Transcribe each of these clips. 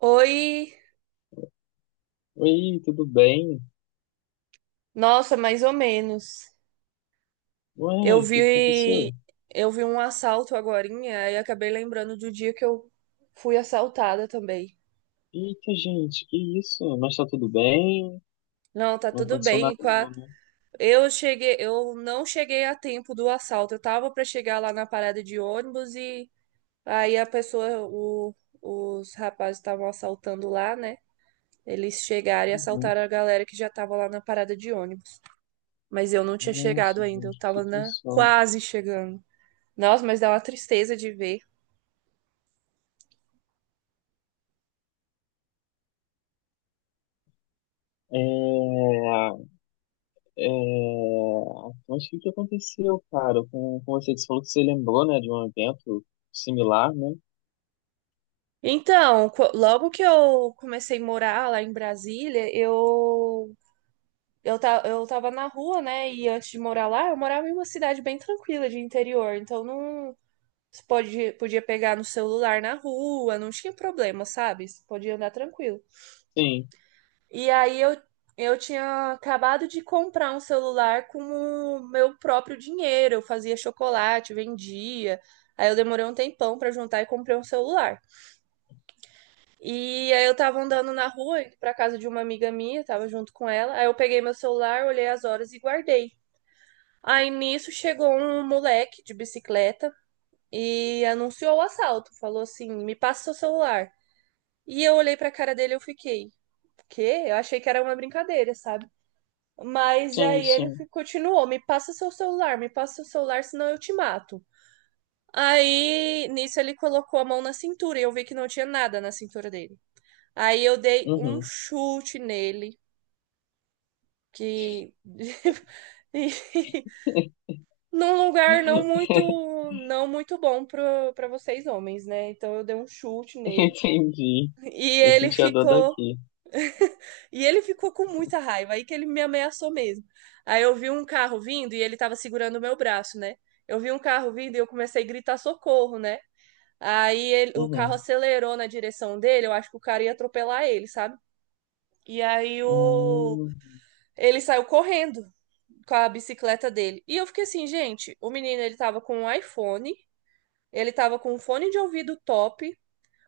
Oi, Oi, tudo bem? nossa, mais ou menos. Ué, Eu o que que aconteceu? vi, eu vi um assalto agorinha e acabei lembrando do dia que eu fui assaltada também. Eita, gente, que isso? Mas tá tudo bem? Não, tá Não tudo aconteceu nada bem. Não, né? Eu cheguei, eu não cheguei a tempo do assalto. Eu tava pra chegar lá na parada de ônibus e aí os rapazes estavam assaltando lá, né? Eles chegaram e Uhum. assaltaram a galera que já tava lá na parada de ônibus. Mas eu não tinha chegado Nossa, ainda, eu gente, que tava na situação. quase chegando. Nossa, mas dá uma tristeza de ver. É, é... Mas o que que aconteceu, cara? Com você falou que você lembrou, né, de um evento similar, né? Então, logo que eu comecei a morar lá em Brasília, eu tava na rua, né? E antes de morar lá, eu morava em uma cidade bem tranquila de interior. Então, não você podia pegar no celular na rua, não tinha problema, sabe? Você podia andar tranquilo. Sim, E aí eu, eu tinha acabado de comprar um celular com o meu próprio dinheiro. Eu fazia chocolate, vendia. Aí eu demorei um tempão pra juntar e comprei um celular. E aí eu tava andando na rua, indo pra casa de uma amiga minha, tava junto com ela. Aí eu peguei meu celular, olhei as horas e guardei. Aí nisso chegou um moleque de bicicleta e anunciou o assalto. Falou assim: "Me passa seu celular". E eu olhei pra cara dele e eu fiquei: "Quê?". Eu achei que era uma brincadeira, sabe? Mas sim, aí ele sim. Continuou: "Me passa seu celular, me passa seu celular, senão eu te mato". Aí nisso ele colocou a mão na cintura e eu vi que não tinha nada na cintura dele. Aí eu dei um Uhum. chute nele, que e num lugar não muito não muito bom para vocês homens, né? Então eu dei um chute nele Entendi. e Eu ele senti a dor ficou daqui. e ele ficou com muita raiva aí que ele me ameaçou mesmo. Aí eu vi um carro vindo e ele tava segurando o meu braço, né? Eu vi um carro vindo e eu comecei a gritar socorro, né? O carro Uhum. acelerou na direção dele, eu acho que o cara ia atropelar ele, sabe? E aí o Hum. Ele saiu correndo com a bicicleta dele. E eu fiquei assim, gente, o menino ele tava com um iPhone, ele tava com um fone de ouvido top,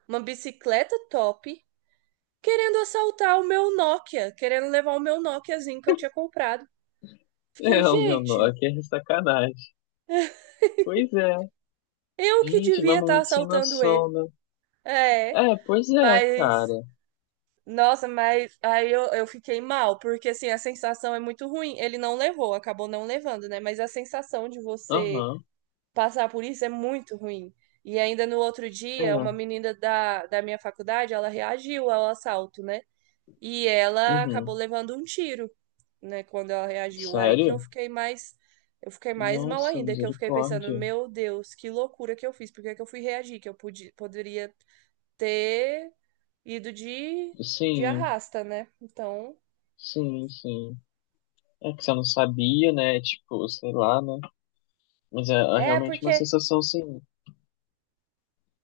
uma bicicleta top, querendo assaltar o meu Nokia, querendo levar o meu Nokiazinho que eu tinha comprado. Fiquei, É, o meu nó gente, aqui é sacanagem. Pois é. eu que Gente, devia mas estar muito sem assaltando noção, ele. né? É, É, pois é, mas cara. nossa, mas eu fiquei mal, porque assim, a sensação é muito ruim. Ele não levou, acabou não levando, né? Mas a sensação de você Aham. passar por isso é muito ruim. E ainda no outro É. dia, uma menina da minha faculdade, ela reagiu ao assalto, né? E ela acabou Uhum. levando um tiro, né, quando ela reagiu. Aí que Sério? Eu fiquei mais mal Nossa, ainda, que eu fiquei pensando, misericórdia. meu Deus, que loucura que eu fiz, por que que eu fui reagir? Que poderia ter ido de Sim, arrasta, né? Então, sim, sim. É que você não sabia, né? Tipo, sei lá, né? Mas é, é é realmente uma porque sensação, sim.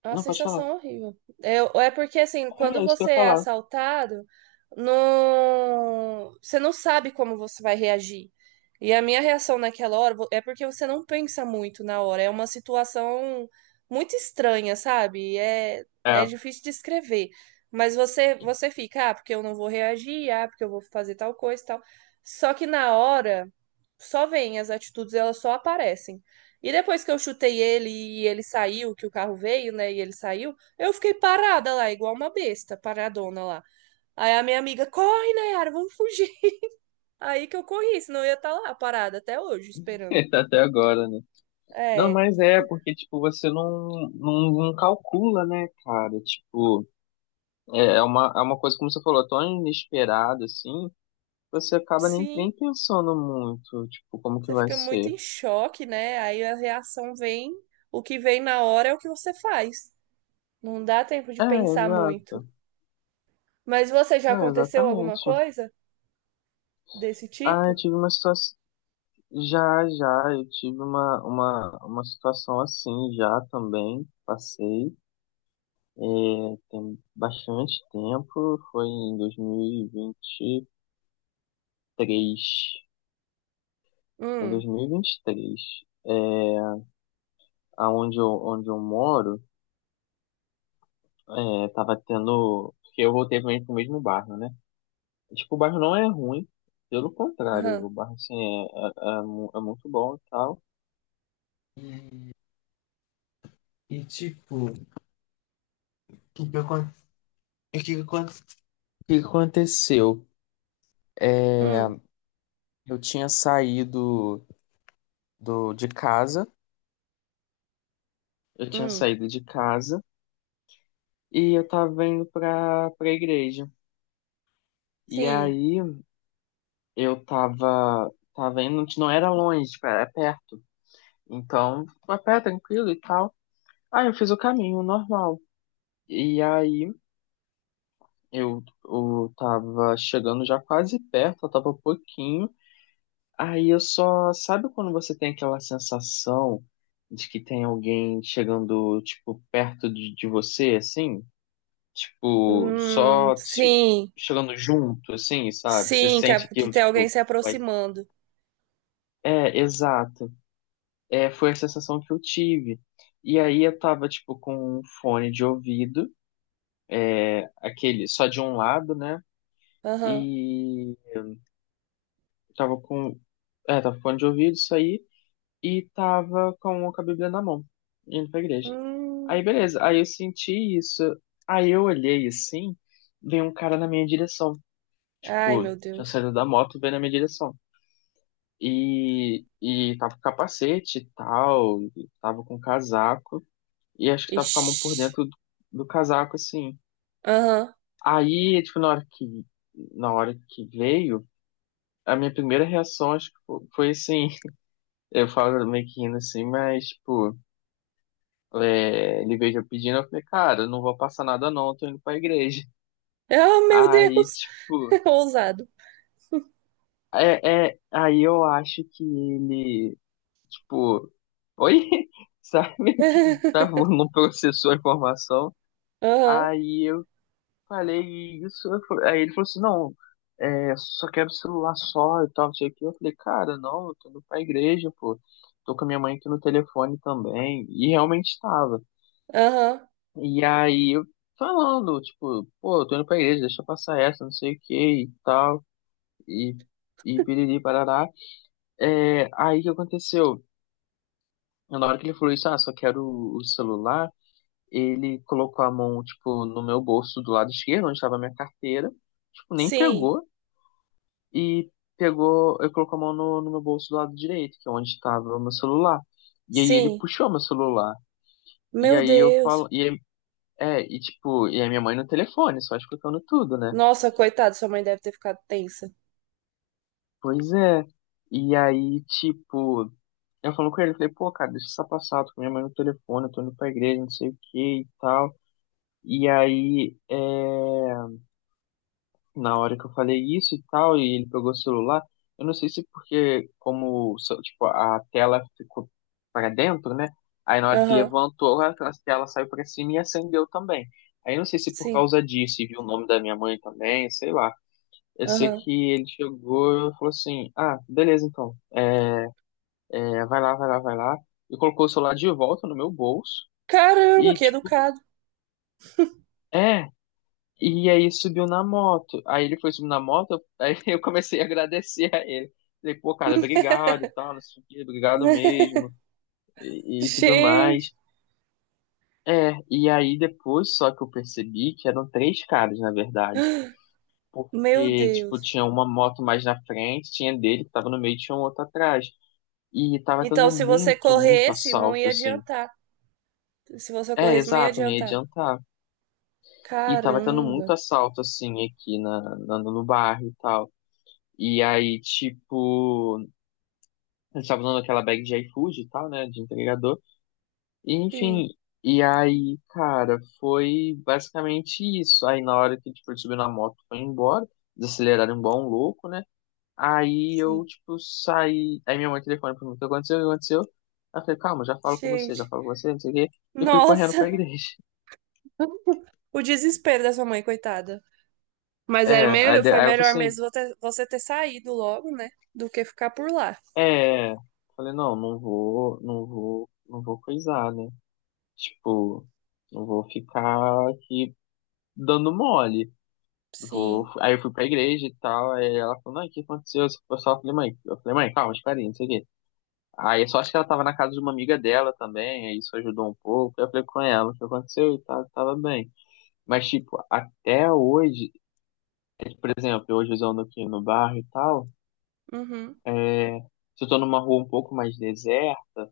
É uma Não, pode falar. sensação horrível. É, é porque, assim, É, quando é isso que eu você ia é falar. assaltado, não... você não sabe como você vai reagir. E a minha reação naquela hora é porque você não pensa muito na hora. É uma situação muito estranha, sabe? É, é É, difícil de escrever. Mas você fica, ah, porque eu não vou reagir, ah, porque eu vou fazer tal coisa e tal. Só que na hora, só vem, as atitudes, elas só aparecem. E depois que eu chutei ele e ele saiu, que o carro veio, né? E ele saiu, eu fiquei parada lá, igual uma besta, paradona lá. Aí a minha amiga, corre, Nayara, vamos fugir. Aí que eu corri, senão eu ia estar lá parada até hoje, esperando. até agora, né? Não, É, mas é, porque, tipo, você não, não, não calcula, né, cara? Tipo, é uma coisa, como você falou, tão inesperada, assim, você acaba nem sim, pensando muito, tipo, como que você vai fica muito ser. em choque, né? Aí a reação vem, o que vem na hora é o que você faz. Não dá tempo de É, pensar muito. exato. Mas você já Não, aconteceu alguma exatamente. coisa desse Ah, eu tipo? tive uma situação. Já, já, eu tive uma situação assim já também. Passei, tem bastante tempo, foi em 2023. Em dois Hum, mil e vinte e três é, onde eu moro, é, tava tendo. Porque eu voltei também pro mesmo bairro, né? Tipo, o bairro não é ruim, pelo contrário, aham, o bairro, assim, é muito bom e tal. E, tipo, o que que acon- o que que acon- o que que aconteceu? É, hum, eu tinha saído do, de casa, eu tinha hum, saído de casa e eu tava indo pra igreja. E sim. aí, eu tava indo, não era longe, tipo, era perto. Então, a pé, tranquilo e tal. Aí, eu fiz o caminho normal. E aí... eu tava chegando já quase perto, eu tava um pouquinho. Aí eu só. Sabe quando você tem aquela sensação de que tem alguém chegando, tipo, perto de você, assim? Tipo, Hum. só se- Sim, chegando junto, assim, sabe? Você sim, que, sente que aquilo, tem alguém tipo, se vai. aproximando. É, exato. É, foi a sensação que eu tive. E aí eu tava, tipo, com um fone de ouvido, aquele só de um lado, né? Aham. E tava com. É, tava com fone de ouvido, isso aí. E tava com a Bíblia na mão, indo pra igreja. Hum. Aí, beleza. Aí eu senti isso. Aí eu olhei assim, veio um cara na minha direção. Ai, Tipo, meu tinha Deus. saído da moto, veio na minha direção. E tava com capacete e tal, tava com casaco. E acho que tava com a mão Ixi. por dentro do, do casaco, assim. Aham. Aí, tipo, na hora que veio, a minha primeira reação, acho que foi assim. Eu falo meio que rindo assim, mas, tipo, é, ele veio já pedindo, eu falei, cara, não vou passar nada não, eu tô indo pra igreja. Ah, meu Aí, Deus. tipo, Ousado. é, é, aí eu acho que ele, tipo, oi, sabe? Tá, não processou a informação. Aham, Aí eu falei isso, aí ele falou assim, não, é, só quero celular só e tal, não sei o que. Eu falei, cara, não, eu tô indo pra igreja, pô. Tô com a minha mãe aqui no telefone também. E realmente estava. aham. E aí, eu falando, tipo, pô, eu tô indo pra igreja, deixa eu passar essa, não sei o que e tal, e, e piriri, parará. É, aí, o que aconteceu? Na hora que ele falou isso, ah, só quero o celular, ele colocou a mão, tipo, no meu bolso do lado esquerdo, onde estava a minha carteira, tipo, nem Sim, pegou, e eu colocou a mão no meu bolso do lado direito, que é onde estava o meu celular. E aí, ele sim. puxou meu celular. E Meu aí, eu falo, Deus. e, aí- é, e tipo, e a minha mãe no telefone, só escutando tudo, né? Nossa, coitado, sua mãe deve ter ficado tensa. Pois é. E aí, tipo, eu falo com ele, falei, pô, cara, deixa essa passar, tô com minha mãe no telefone, eu tô indo pra igreja, não sei o que e tal. E aí, é, na hora que eu falei isso e tal, e ele pegou o celular, eu não sei se porque, como, so- tipo, a tela ficou pra dentro, né? Aí na hora que Aham, levantou, a tela saiu pra cima e acendeu também. Aí eu não sei se por sim, causa disso, e viu o nome da minha mãe também, sei lá. Eu sei que aham. ele chegou e falou assim, ah, beleza então. É, vai lá, vai lá, vai lá. E colocou o celular de volta no meu bolso. Caramba, E, que tipo, educado. é. E aí subiu na moto. Aí ele foi subir na moto, aí eu comecei a agradecer a ele. Falei, pô, cara, obrigado e tal, não sei o quê, obrigado mesmo. E tudo mais. Gente, É, e aí depois só que eu percebi que eram três caras, na verdade. meu Porque, tipo, Deus. tinha uma moto mais na frente, tinha dele que tava no meio, e tinha um outro atrás. E tava Então, tendo se você muito, muito corresse, não assalto, ia assim. adiantar. Se você É, corresse, não ia exato, não ia adiantar. adiantar. E tava tendo muito Caramba. assalto, assim, aqui no bairro e tal. E aí, tipo, a gente tava usando aquela bag de iFood e tal, né, de entregador. E, Sim, enfim, e aí, cara, foi basicamente isso. Aí, na hora que, tipo, ele subiu na moto, foi embora, desaceleraram igual bom louco, né? Aí sim. eu, tipo, saí. Aí minha mãe telefona pra mim, o que aconteceu? O que aconteceu? Aí eu falei, calma, já falo com você, já Gente. falo com você, não sei o quê. E eu fui correndo pra Nossa. igreja. O desespero da sua mãe, coitada. Mas era É, aí melhor, de- foi aí ela falou melhor assim, mesmo você ter saído logo, né? Do que ficar por lá. É, falei, não, não vou coisar, né? Tipo, não vou ficar aqui dando mole. Vou... Sim. Aí eu fui pra igreja e tal, aí ela falou, não, o que aconteceu? Esse pessoal, eu só falei, mãe, eu falei, mãe, calma, espera aí, não sei o quê. Aí eu só acho que ela tava na casa de uma amiga dela também, aí isso ajudou um pouco. Aí eu falei com ela, o que aconteceu? E tal, tava bem. Mas, tipo, até hoje, é, por exemplo, hoje eu ando aqui no bairro e tal, Uhum. é, se eu tô numa rua um pouco mais deserta,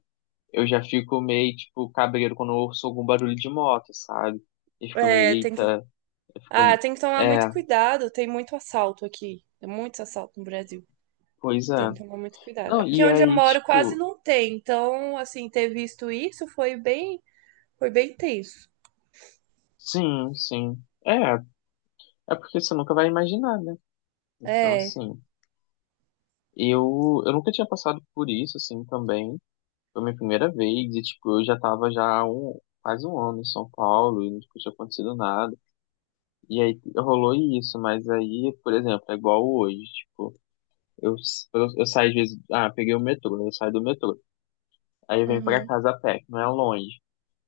eu já fico meio, tipo, cabreiro quando eu ouço algum barulho de moto, sabe? E fico meio, É, tem que. eita, eu Ah, fico. tem que tomar muito É, cuidado. Tem muito assalto aqui. Tem muito assalto no Brasil. pois é. Tem que tomar muito cuidado. Não, Aqui e onde eu aí, moro quase tipo, não tem. Então, assim, ter visto isso foi bem tenso. sim, sim. É, é porque você nunca vai imaginar, né? Então, É. assim, eu nunca tinha passado por isso, assim, também. Foi minha primeira vez, e, tipo, eu já tava já há quase um ano em São Paulo, e nunca tinha acontecido nada. E aí rolou isso, mas aí, por exemplo, é igual hoje, tipo. Eu, eu saio às vezes, ah, peguei o metrô, né? Eu saio do metrô. Aí eu venho pra Uhum. casa a pé, que não é longe.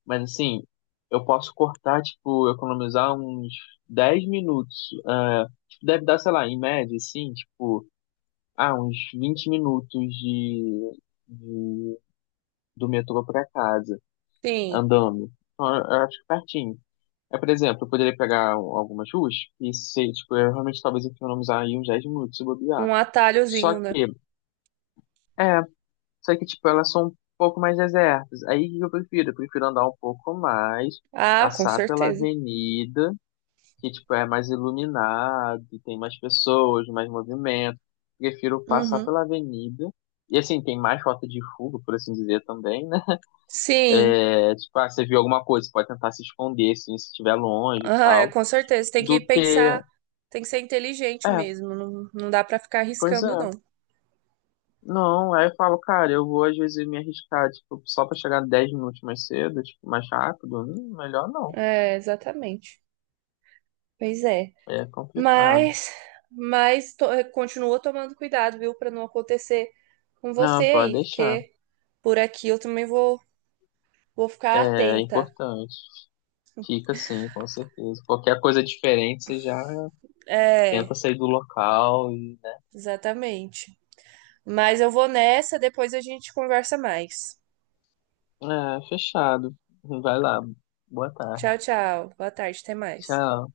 Mas assim, eu posso cortar, tipo, economizar uns 10 minutos. Ah, tipo, deve dar, sei lá, em média, assim, tipo, ah, uns 20 minutos de, de- do metrô pra casa, Sim. andando. Então, eu acho que pertinho. É, por exemplo, eu poderia pegar algumas ruas e ser, tipo, eu realmente talvez economizar aí uns 10 minutos se bobear. Um Só atalhozinho, né? que, é, só que, tipo, elas são um pouco mais desertas. Aí o que eu prefiro? Eu prefiro andar um pouco mais, Ah, com passar pela certeza. avenida, que, tipo, é mais iluminado, e tem mais pessoas, mais movimento. Prefiro passar Uhum. pela avenida. E, assim, tem mais rota de fuga, por assim dizer, também, né? Sim, É, tipo, ah, você viu alguma coisa, você pode tentar se esconder, assim, se estiver longe e ah, é, tal. com certeza. Tem que Do que... pensar, tem que ser inteligente É, mesmo. Não, não dá pra ficar pois é. arriscando, não. Não, aí eu falo, cara, eu vou às vezes me arriscar, tipo, só pra chegar 10 minutos mais cedo, tipo, mais rápido. Hum, melhor não. É, exatamente. Pois é. É complicado. Mas, mas continua tomando cuidado, viu, pra não acontecer com você Não, pode aí, deixar. porque por aqui eu também vou ficar É atenta. importante. Fica sim, com certeza. Qualquer coisa diferente, você já tenta É, sair do local e. exatamente. Mas eu vou nessa, depois a gente conversa mais. É, fechado. Vai lá. Boa tarde. Tchau, tchau. Boa tarde, até mais. Tchau.